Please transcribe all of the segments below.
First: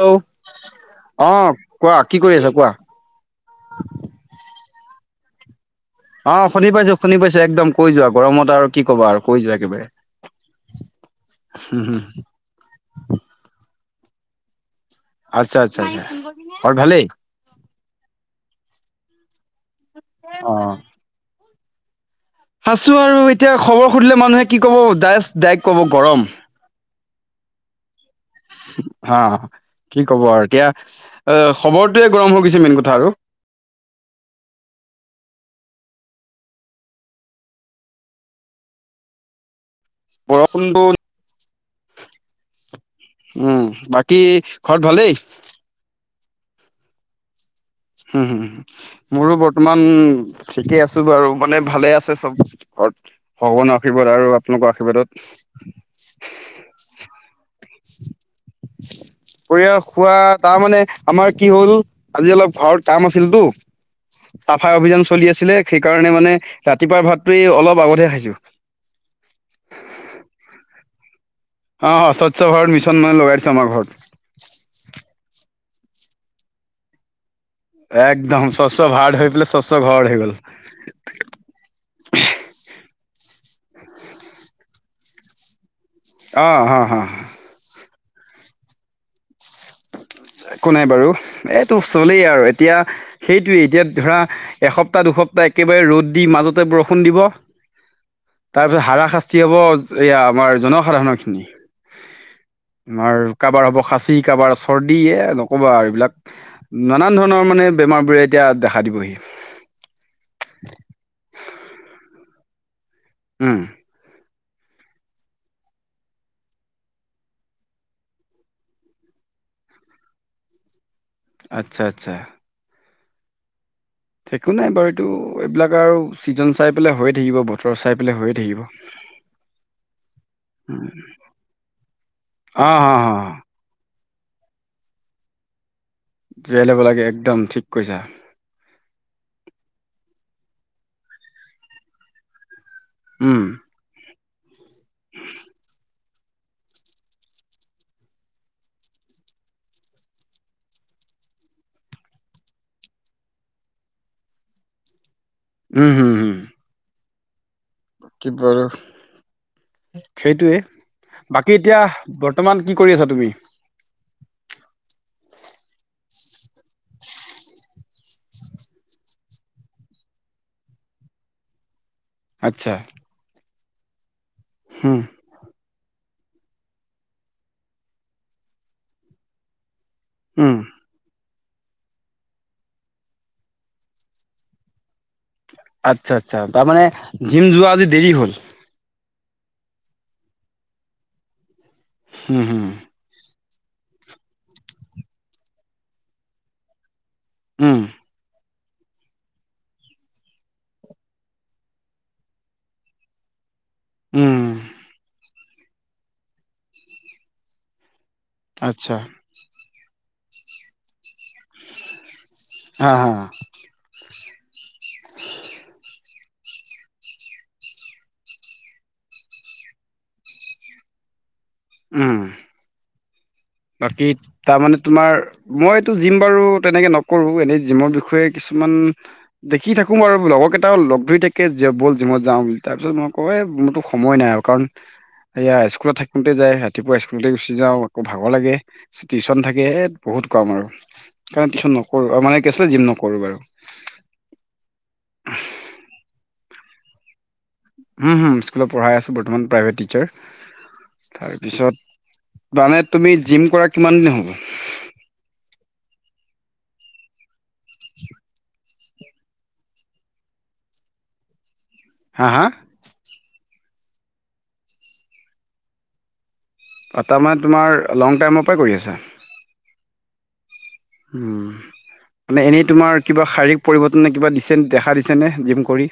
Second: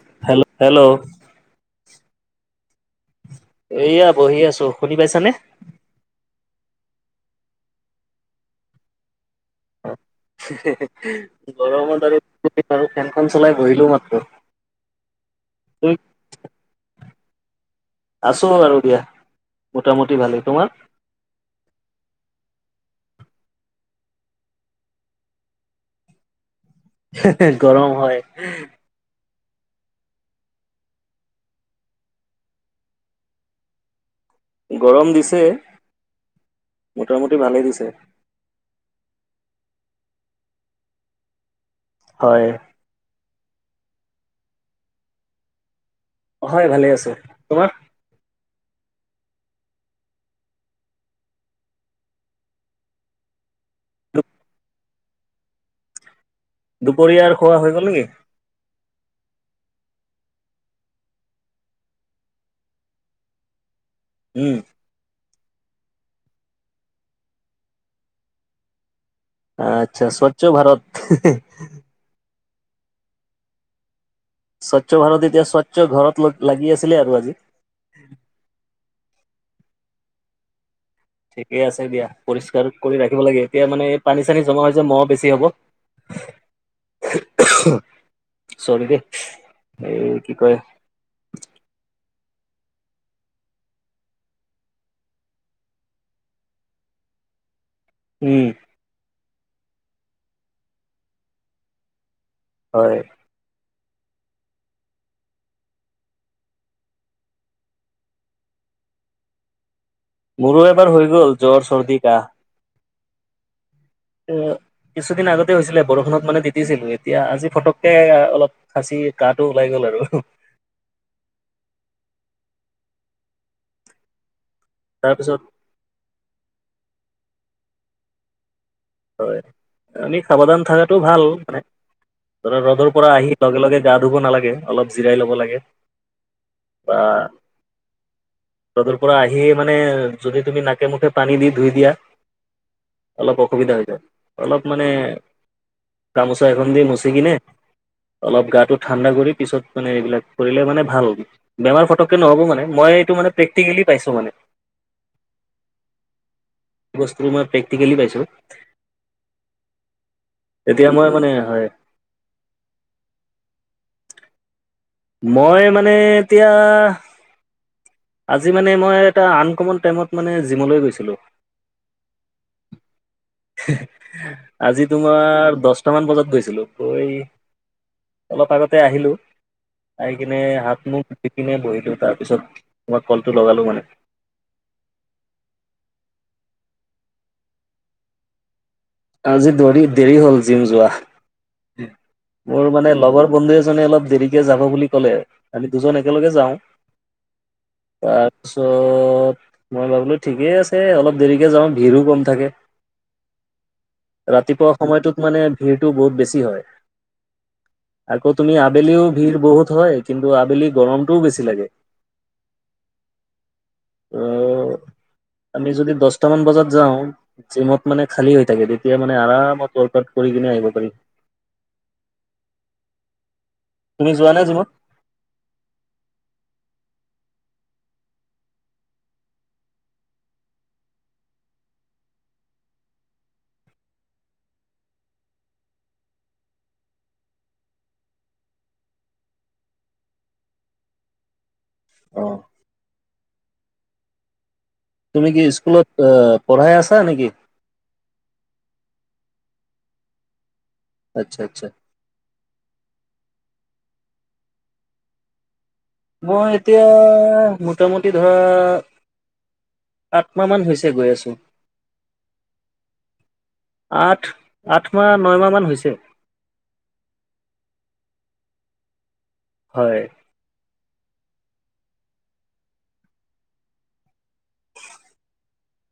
Hello, অ', কোৱা। কি কৰি আছা কোৱা? এইয়া বহি আছোঁ, শুনি পাইছানে? অ', শুনি পাইছো, শুনি পাইছো একদম কৈ যোৱা গৰমত আৰু কি ক'বা আৰু! কৈ যোৱা একেবাৰে। [unintelligible] গৰমত আৰু [unintelligible] ফেনখন চলাই বহিলোঁ মাত [inaudible] আচ্ছা, আচ্ছা, আচ্ছা [unintelligible] ঘৰত ভালেই? আছো আৰু দিয়া, মোটামুটি ভালেই। তোমাৰ? আছোঁ আৰু এতিয়া খবৰ সুধিলে মানুহে কি ক'ব! ডাইচ-ডাইৰেক্ত ক'ব গৰম! সেসে, গৰম হয়। হা। কি ক'ব আৰু এতিয়া! অ', খবৰটোয়ে গৰম হৈ গৈছে মেইন কথা আৰু। গৰম দিছে। মোটামুটি ভালেই দিছে। বৰষূণটো হয়। উম। বাকী ঘৰত ভালেই? হয়, ভালে আছে। তোমাৰ? হুম, হুম, হুম। মোৰো বৰ্তমান ঠিকে আছোঁ বাৰু মানে ভালেই আছে চব। ঘৰত। ভগৱানৰ আশীৰ্বাদ আৰু আপোনালোকৰ আশীৰ্বাদত। দুপৰীয়াৰ খোৱা হৈ গ'ল নেকি? [inaudible] দুপৰীয়া খোৱা তাৰমানে আমাৰ কি হ'ল, আজি অলপ ঘৰত কাম আছিলতো, উম চাফাই অভিযান চলি আছে। [unintelligible] সেইকাৰণে মানে ৰাতিপুৱাৰ ভাতটো এ অলপ আগতহে খাইছোঁ। আচ্ছা, স্বচ্ছ ভাৰত। হেহে। অ' অ', স্বচ্ছ ভাৰত মিছন মই লগাইছোঁ আমাৰ ঘৰত। স্বচ্ছ ভাৰত এতিয়া স্বচ্ছ ঘৰত লগ-লাগি আছিলে আৰু আজি। একদম, স্বচ্ছ ভাৰত হৈ পেলাই স্বচ্ছ ঘৰত হৈ গ'ল। ঠিকে আছে দিয়া, পৰিষ্কাৰ কৰি ৰাখিব লাগে। এতিয়া মানে পানী-চানী জমা হৈছে, মহ বেছি হ'ব। অ' অ' হা। চৰি দে। একো নাই বাৰু, এইটো চলেই আৰু। এতিয়া সেইটোৱে, এতিয়া ধৰা এসপ্তাহ-দুসপ্তাহ একেবাৰে ৰ'দ দি মাজতে বৰষুণ দিব, উম তাৰপিছত হাৰা শাস্তি হ'ব এয়া আমাৰ জনসাধাৰণৰখিনি। হয় আমাৰ কাবাৰ হ'ব খাচী, কাৰোবাৰ চৰ্দ ইয়ে নক'বা আৰু এইবিলাক, নানান ধৰণৰ মানে বেমাৰবোৰে এতিয়া দেখা দিবহি। মোৰো এবাৰ হৈ গ'ল জ্বৰ চৰ্দি কাহ উম। [inaudible] কিছুদিন আগতে হৈছিলে, বৰষুণত মানে তিতিছিলোঁ। এতিয়া আজি ফটককে এ-অলপ খাচী-কাঁহটো ওলাই গ'ল। বাৰু হু। আচ্ছা, আচ্ছা। একো নাই বাৰু। এইটো তাৰপিছত এইবিলাক আৰু ছিজন চাই পেলাই হৈয়ে থাকিব, বতৰ চাই পেলাই হৈয়ে থাকিব। হয়। আমি সাৱধান থাকাটো ভাল মানে। ধৰা অ', ৰ'দৰ অ', পৰা আহি অ', লগে লগে গা ধুব নালাগে অলপ জিৰাই ল'ব লাগে। জীয়াই ল'ব লাগে অহ একদম ঠিক কৈছা ৰ'দৰ পৰা আহিয়ে মানে যদি। তুমি নাকে মুখে পানী দি ধুই দিয়া অলপ উম, অসুবিধা হৈ যায় অলপ। মানে গামোচা এখন দি মুচি কিনে। অলপ গাটো ঠাণ্ডা কৰি পিছত মানে এইবিলাক কৰিলে মানে ভাল বেমাৰ ফটককে নহ'ব মানে মই। এইটো মানে প্ৰেক্টিকেলি পাইছোঁ মানে। উম হুম উম। বস্তু মই প্ৰেক্টিকেলি পাইছোঁ। সেইটোৱে বাকী হয় এতিয়া বৰ্তমান কি কৰি আছা তুমি। [inaudible] মই মানে এতিয়া। আজি মানে মই এটা আনকমন টাইমত মানে জিমলৈ গৈছিলোঁ। আচ্ছা। আজি হুম, তোমাৰ দহ টামান বজাত গৈছিলোঁ গৈ অলপ আগতে আহিলোঁ। আহি কিনে উম, হাত মুখ ধুই কিনে বহিলো তাৰ পিছত। তোমাক কোলটো লগালো মানে। আচ্ছা আচ্ছা তাৰমানে জিম যোৱা আজি দেৰি হ'ল। আজি দৰি দেৰি হ'ল জিম যোৱা উম, হুম, মোৰ মানে লগৰ। বন্ধু এজনে অলপ দেৰিকে যাব বুলি ক'লে আমি দুজন একেলগে যাওঁ। [unintelligible] উম, তাৰপিছত মই ভাবিলোঁ ঠিকেই আছে অলপ দেৰিকে যাওঁ ভিৰো কম থাকে। [inaudible] উম, ৰাতিপুৱা সময়টোত মানে ভিৰটো বহুত বেছি হয়৷ আকৌ তুমি আচ্ছা আবেলিও ভিৰ বহুত হয় কিন্তু আবেলি গৰম। টো বেছি লাগে৷ হা হা [unintelligible] আমি যদি দহটা মান বজাত যাওঁ, জিমত মানে খালী হৈ থাকে৷ তেতিয়া মানে আৰামত ৱৰ্কআউট কৰি কিনে আহিব পাৰিম৷ উম। বাকী তুমি যোৱা নে জিমত তাৰমানে তোমাৰ মইতো জিম বাৰু তেনেকে নকৰোঁ এনেই জিমৰ বিষয়ে কিছুমান, দেখি থাকো বাৰু লগৰকেইটাও লগ ধৰি থাকে বল জিমত যাওঁ বুলি৷ তাৰপিছত মই কওঁ এ মোৰতো সময় নাই আৰু কাৰণ। সেয়া স্কুলত থাকোঁতে যায়, ৰাতিপুৱা স্কুলতে গুচি যাওঁ আক ভাগৰ লাগে, টিউচন থাকে বহুত কাম আৰু সেইকাৰণ টিউচন নকৰোঁ অ আৰু মানে কি আছিল জিম নকৰোঁ। কৰোঁ বাৰু। তুমি কি স্কুলত পঢ়াই আছা নেকি? উম হুম স্কুলত পঢ়াই আছোঁ, বৰ্তমান প্ৰাইভেট টিচাৰ। আচ্ছা আচ্ছা তাৰপিছত মানে তুমি জিম কৰা কিমান দিন হ'ল? মই এতিয়া মোটামুটি ধৰ। আঠ মাহমান হৈছে গৈ আছোঁ। হা, হা। আঠ, আঠ মাহ, নয় মাহমান হৈছে৷ তাৰমানে তোমাৰ লং টাইমৰ পৰাই কৰি আছা। হয়৷ হুম। মানে এনেই তোমাৰ কিবা শাৰীৰিক পৰিৱৰ্তন নে কিবা দিছে দেখা দিছে নে জিম কৰি।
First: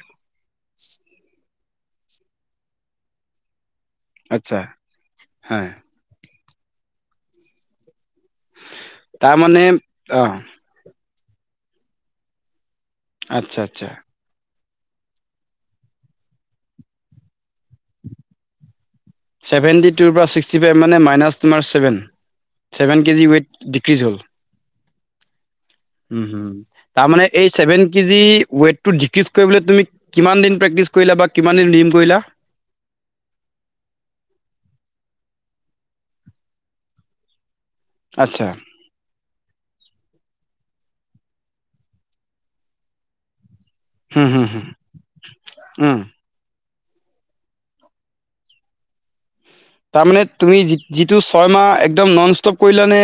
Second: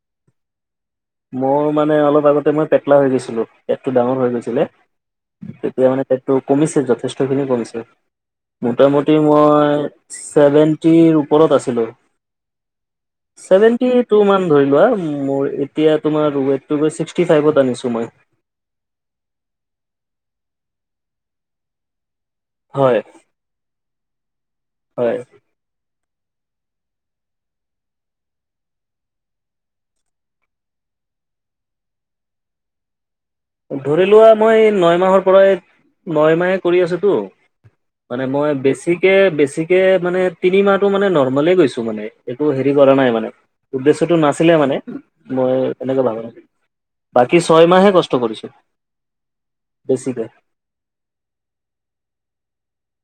মোৰ মানে অলপ আগতে মই পেটলা হৈ গৈছিলোঁ৷ পেটতো ডাঙৰ হৈ আচ্ছা গৈছিলে হা এতিয়া মানে পেটতো কমিছে যথেষ্টখিনি কমিছে৷ মোটামুটি তাৰমানে মই অ ছেভেন্টিৰ ওপৰত আছিলোঁ৷ আচ্ছা ছেভেন্টি আচ্ছা টু মান ধৰি লোৱা, মোৰ এতিয়া তোমাৰ ৱেইটতো যে ছিক্সটি ফাইভত আনিছোঁ মই৷ ছেভেন্টি টুৰপৰা ছিক্সটি ফাইভ মানে মাইনাছ তোমাৰ ছেভেন। হয় ছেভেন কেজি ৱেইট ডিক্ৰিজ হ'ল৷ হয়৷ হুম, হুম৷ তাৰমানে এই ছেভেন কেজি ৱেইটতো ডিক্ৰিজ কৰিবলৈ তুমি কিমান দিন প্ৰেক্টি টিছ কৰিলা বা কিমান দিন জিম কৰিলা? ধৰিলোৱা মই নয় মাহৰপৰাই, নয় মাহে কৰি আছোঁতো৷ মানে আচ্ছা মই বেছিকে বেছি ছিকে মানে তিনিমাহটো মানে নৰ্মলে গৈছো মানে, একো হেৰি কৰা নাই মানে উদ্দেশ্যটো হুম হুম নাছিলে হুম মানে, মই উম এনেকা ভাবোঁ৷ বাকী ছয় মাহে কষ্ট কৰিছোঁ৷ তাৰ মানে তুমি যিটো ছয়মাহ একদম নন ষ্টপ কৰিলা নে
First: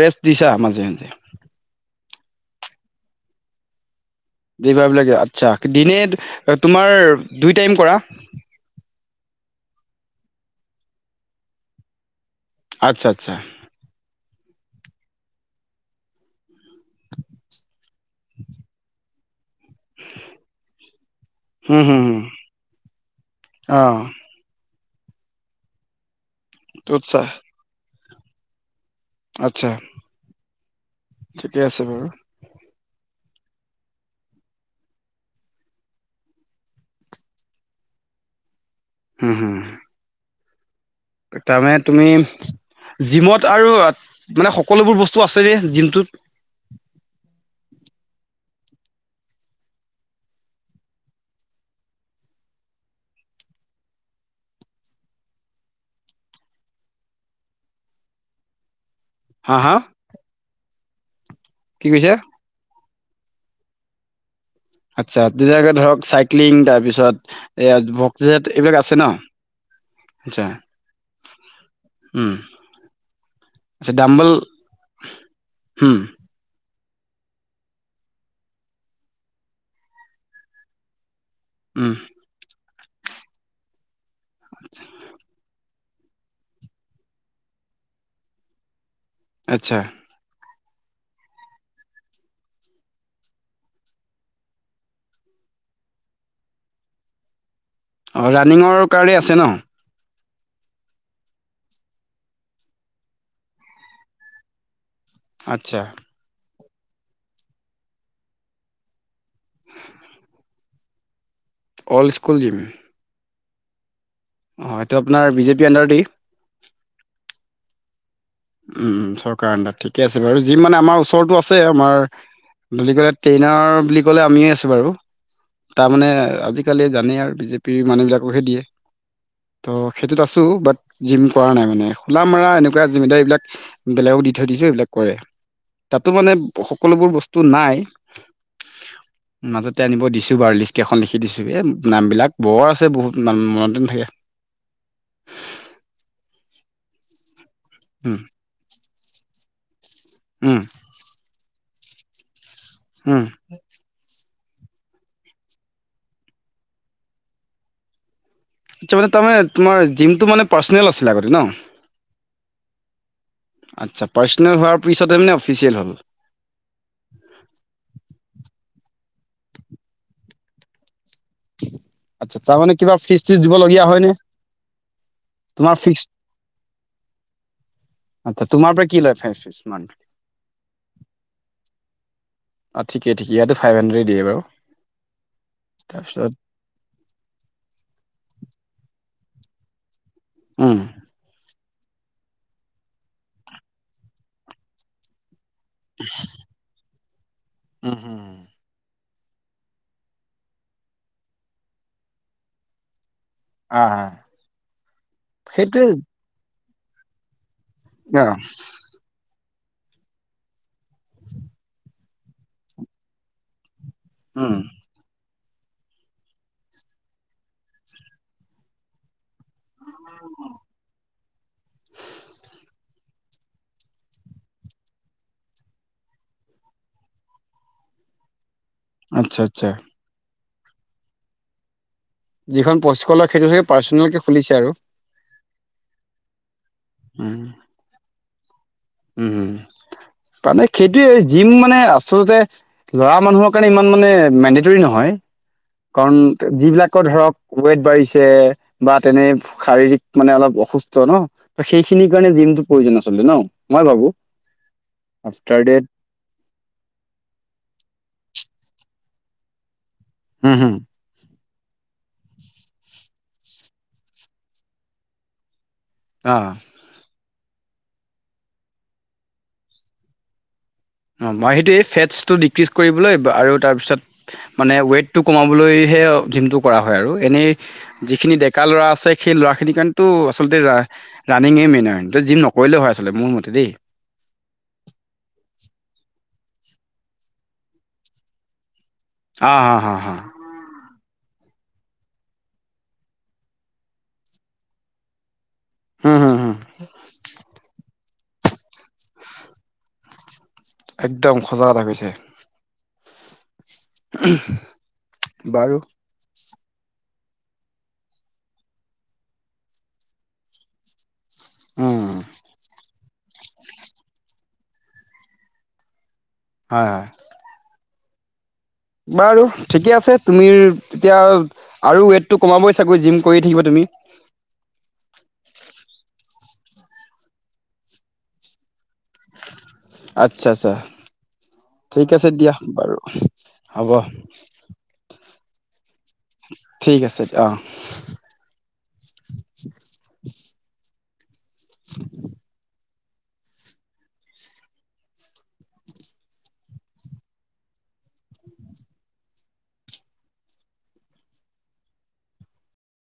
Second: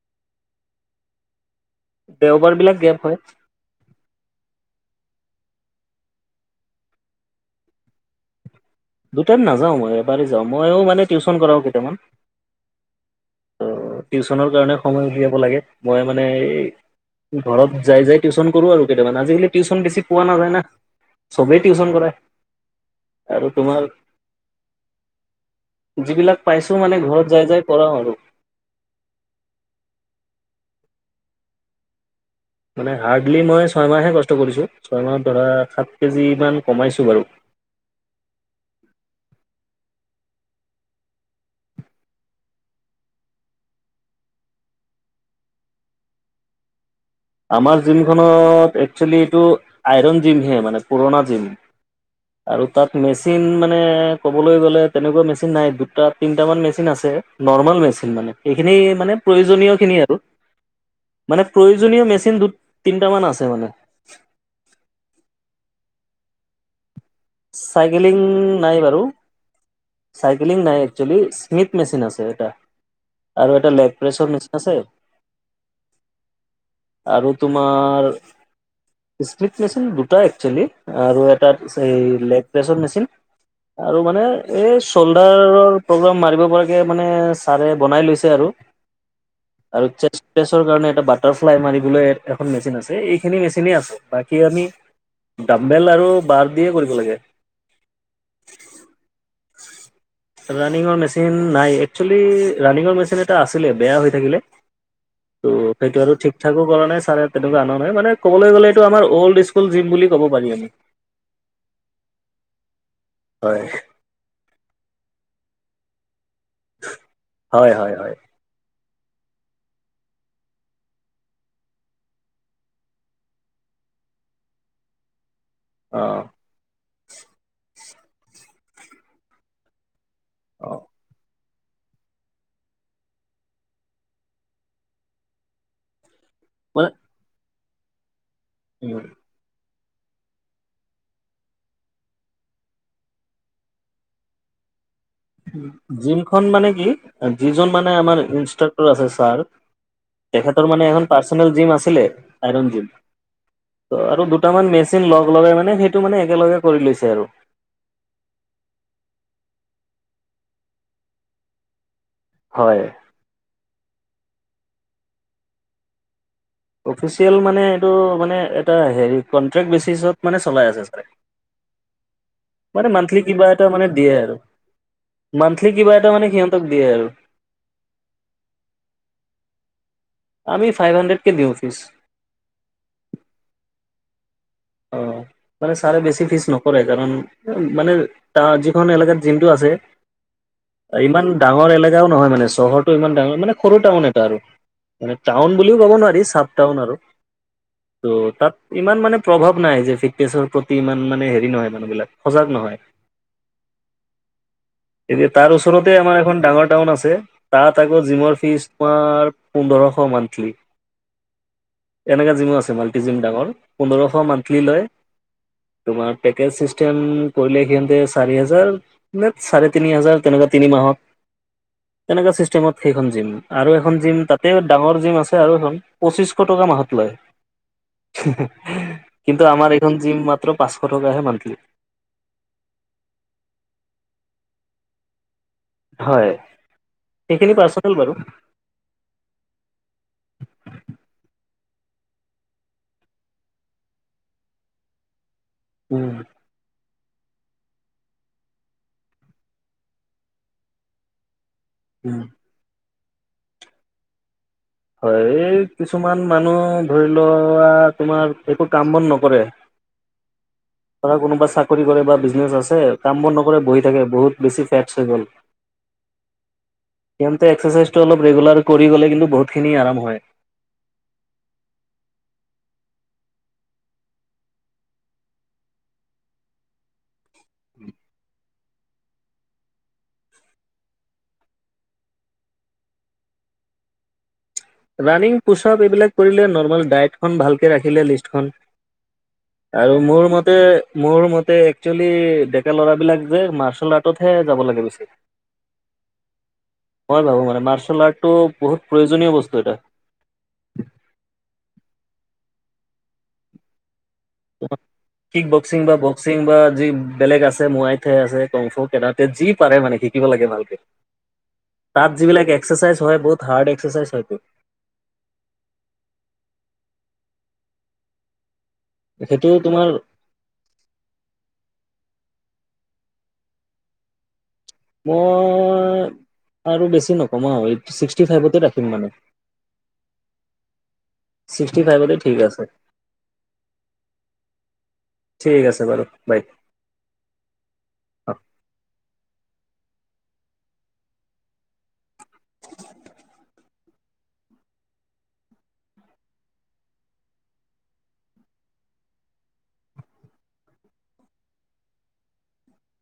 ৰেষ্ট দিছা মাজে মাজে? দেওবাৰবিলাক গেপ হয়৷ দেওবাৰবিলাকে, আচ্ছা। দিনে তোমাৰ দুই টাইম কৰা? দুইটাইম নাযাওঁ মই এবাৰেই যাওঁ৷ মই মানে টিউচন কৰাওঁ কেইটামান৷ আচ্ছা আচ্ছা। অ' টিউচনৰ কাৰণে সময় উলিয়াব লাগে৷ মই মানে এই ঘৰত যাই যাই টিউচন কৰোঁ আৰু কেইটামান৷ আজিকালি টিউচন বেছি পোৱা নাযায় না৷ চবেই হুম, টিউচন হুম, কৰে হুম, আৰু তোমাৰ অ', যিবিলাক পাইছোঁ মানে ঘৰত যাই যাই কৰাওঁ আৰু৷ আতছা ঠিকে আছে বাৰু। মানে হাৰ্ডলি মই ছয়মাহে কষ্ট কৰিছোঁ, ছয়মাহত ধৰা সাত কেজিমান কমাইছোঁ বাৰু। হু, হু। তাৰমানে তুমি জিমত আৰু মানে সকলোবোৰ বস্তু আছে যেই জিমটোত। আমাৰ জিমখনত একচুৱেলি এইটো আইৰণ জিমহে মানে পুৰণা জিম। আৰু তাত মেচিন মানে ক'বলৈ গ'লে তেনেকুৱা মেচিন নাই, দুটা তিনটমান মেচিন আছে। নৰ্মেল মেচিন মানে। এইখিনি মানে হা, হা প্ৰয়োজনীয়খিনি আৰু। মানে কি প্ৰয়োজনীয় কৈছা? মেচ তিনটামান আছে মানে। আচ্ছা, তেনেকে ধৰক চাইক্লিং তাৰপিছত এই চাইকেলিং ভক্তিজাত নাই এইবিলাক আছে বাৰু ন'? আচ্ছা চাইকেলিং নাই একচুৱেলি, স্মিথ মেচিন আছে উম, এটা। আৰু এটা লেগ প্ৰেছৰ মেচিন আছে। হুম। আৰু তোমাৰ স্পিট মেচিন দুটা একচেলি আৰু তাত উম, এই লেগ প্ৰেছৰ মেচিন আৰু মানে এই চ'ল্ডাৰৰ প্ৰগ্ৰাম মাৰিব পৰাকে মানে ছাৰে বনাই লৈছে আৰু। আচ্ছা আৰুে কৰিব কাৰণে এটা বাটাৰফ্লাই মাৰিবলৈ এখন মেচিন আছে, এইখিনি মেচিনে আছে বাকী আমি ডাম্বেল আৰু বাৰ দিয়ে কৰিব লাগে। অ' ৰাণিঙৰ কাৰণে আছে ন'? ৰানিঙৰ মেচিন নাই একচেলি, ৰানিঙৰ মেচিন এটা আছিলে বেয়া হৈ থাকিলে। ত' আচ্ছা সেইটো আৰু ঠিক ঠাকু কৰা নাই ছাৰে তেনেকুৱা আনা নাই, মানে ক'বলৈ গ'লে এইটো আমাৰ অল্ড স্কুল জিম বুলি ক'ব পাৰি আমি। Old school gym. হয়। অ' এইটো আপোনাৰ বিজেপি অন্দাৰতি? হয় হয় হয়। উম, উম, চৰকাৰো অন্দাৰত, ঠিকে আছে বাৰু জিম মানে আমাৰ ওচৰতো আছে আমাৰ বুলি ক'লে, ট্ৰেইনাৰ বুলি ক'লে আমিয়ে আছোঁ বাৰু। তাৰমানে অঁ আজিকালি জানেই আৰু বিজেপিৰ মানুহবিলাকহে দিয়ে ত'। সেইটোত আছোঁ বাট অঁ জিম কৰা নাই মানে, খোলা মৰা এনেকুৱা জিমেইদাবিলাক বেলেগক দি থৈ দিছোঁ এইবেলোক কৰে, তাতো মানে সকলোবোৰ বস্তু নাই। [unintelligible] উম। মাজতে আনিব দিছোঁ বাৰু লিষ্টকেইখন লিখি দিছোঁ, এই নামবিলাক বৰ আছে বহুত মনতে নাথাকে। [inaudible] জিমখন মানে কি, যিজন মানে উম আমাৰ ইনষ্ট্ৰাক্টৰ আছে ছাৰ। উম তেখৰ মানে এখন পাৰ্চনেল জিম আছিলে আইন জিম। উম ত' আৰু দু দুটামান মেচিন লগ লগাই মানে সেইটো মানে একেলগে কৰি লৈছে আৰু। আচ্ছা মানে তাৰমানে তোমাৰ জিমটো মানে পাৰ্চনেল আছিলে আগতে ন। হয়। আচ্ছা। পাৰ্চনেল হোৱাৰ পিছত মানে অফিচিয়েল হ'ল। অফিচিয়েল মানে এইটো মানে এটা হেৰি কন্ট্ৰেক্ট বেচিচত মানে চলাই আছে ছাৰে। আচ্ছা। তাৰমানে মানে কিবা মান্থলি ফিজ-চিজ দিব এটা লগীয়া মানে দিয়ে হয়নে? আৰু মান্থলি তোমাৰ কিবা ফিক্স এটা মানে সিহঁতক দিয়ে আৰু। আচ্ছা তোমাৰ পৰা কি লয় ফিজ মান আমি ফাইভ হাণ্ডেডকে দিওঁ ফিছ। অহ, ঠিকে ঠিক। ইয়টো ফাইভ হাণ্ডেডেয়ে দিয়ে বাৰু। অহ, মানে ছাৰে বেছি তাৰপিছত ফিজ নকৰে কাৰণ মানে তা যিখন এলোকাত জিমটো আছে উম। ইমান ডাঙৰ এলেকা এলেকাও নহয় মানে চহৰৰতটো ইমান ডাঙৰ মানে, সৰু টাউন এটা আৰু মানে। ডাউন বুলিওঁ ক'ব নোৱাৰি চাপ ডাউন আৰু কিন্তু তাত ইমান মানে প্ৰভাৱ নাই যে ফিটনেছৰ প্ৰতি ইমান মানে হেৰি নহয় মানুহবিলাক সজাগ নহয়। আহ এতিয়া তাৰ সেইটোৱে ওচৰতে আমাৰ এখন ডাঙৰ টাউন আছে। তাত আকৌ অ জিমৰ ফীজ তোমাৰ পোন্ধৰশ মান্থলি। এনেকুৱা জিমো আছে মাল্টি জিম ডাঙৰ পোন্ধৰশ উম মান্থলি লয়। তোমাৰ পেকেজ চিষ্টেম কৰিলে সিহঁতে চাৰি হেজাৰ নে চাৰে তিনি হাজাৰ তেনেকুৱা তিনি মাহত, তেনেকুৱা চিষ্টেমত সেইখন জিম। আৰু এখন জিম তাতে ডাঙৰ জিম আছে আৰু এখন পঁচিশ টকা মাহত লয়। [unintelligible] আচ্ছা কিন্তু আচ্ছা আমাৰ এইখন জিম মাত্ৰ পাঁচশ টকাহে মান্থলি। যিখন পঁচিশ লয় সেইটো চাগে পাৰ্চনেলকে খুলিছে আৰু। হয়। উম সেইখিনি পাৰ্ছনেল বাৰু। উম', হয়, মানে সেইটোয়ে জিম মানে আচলতে ল'ৰা মানুহৰ কাৰণে ইমান মানে মেণ্ডেটৰী নহয়। কাৰণ উম যিবিলাক ধৰক ৱেট বাঢ়িছে বা তেনে শাৰীৰিক মানে অলপ অসুস্থ ন। সেইখিনিৰ উম কাৰণে জিমটো প্ৰয়োজন আচলতে ন' মই ভাবোঁ। হয়। এই কিছুমান মানুহ ধৰিলোৱা তোমাৰ একো কাম বন নকৰে। নকৰে। হম হম ধৰা কোনোবা চাকৰি কৰে বা বিজনেছ আছে। কাম বন নকৰে বহি থাকে বহুত বেছি ফেটছ হৈ গ'ল। অহ। সিহঁতে এক্সাৰচাইজটো অলপ ৰেগুলাৰ কৰি গ'লে কিন্তু বহুতখিনি আৰাম হয়। মই সেইটো এই ফেটচটো ডিক্ৰিজ কৰিবলৈ আৰু তাৰপিছত মানে ৱেইটটো কমাবলৈ জিমটো কৰা হয় আৰু এনেই যিখিনি ডেকা ল'ৰা আছে সেই ল'ৰাখিনিৰ কাৰণেতো আচলতে ৰানিং এই মেইন আৰু ত' জিম নকৰিলেওঁ হয় আচলতে মোৰ মতে। দেই। ৰানিং পুচপ এইবিলাক কৰিলে, নৰ্মেলি ডায়েইটখন ভালকে ৰাখিলে লিষ্টখন। হা হা আৰু হা হা মোৰ মতে মোৰ মতে একচুৱেলি ডেকা ল'ৰাবিলাক যে মাৰ্চেল আৰ্টতহে যাব লাগে বেছি। উম হুম হুম মই ভাবো মানে মাৰ্চেল আৰ্টটো বহুত প্ৰয়োজনীয় বস্তু। [unintelligible] একদম সঁচা কথা কৈছে। কিক বাৰু বকসিং বা বকসিং বা যি বেলেগ আছে মোৱাই ঠাই আছে কংফু কেডাৰতেত যি পাৰে মানে শিকিব লাগে ভালকে। উম। তাত যিবিলাক এক্সাৰচাইজ বহুত হাৰ্ড এক্সাৰচাইজ হয়। হয়, হয়। বাৰু সেইটো তোমাৰ ঠিকে আছে তুমি এতিয়া, আৰু ৱেটটো কমাবই চাগৈ, জিম কৰি থাকিব তুমি। মই আৰু বেছি নকমাও, আৰু এই ছিক্সটি ফাইভতে ৰাখিম মানে। আচ্ছা, আচ্ছা। ঠিক আছে দিয়া বাৰু, হ'ব। ঠিক আছে বাৰু বাই ঠিক আছে, অ, [unintelligible] [unintelligible]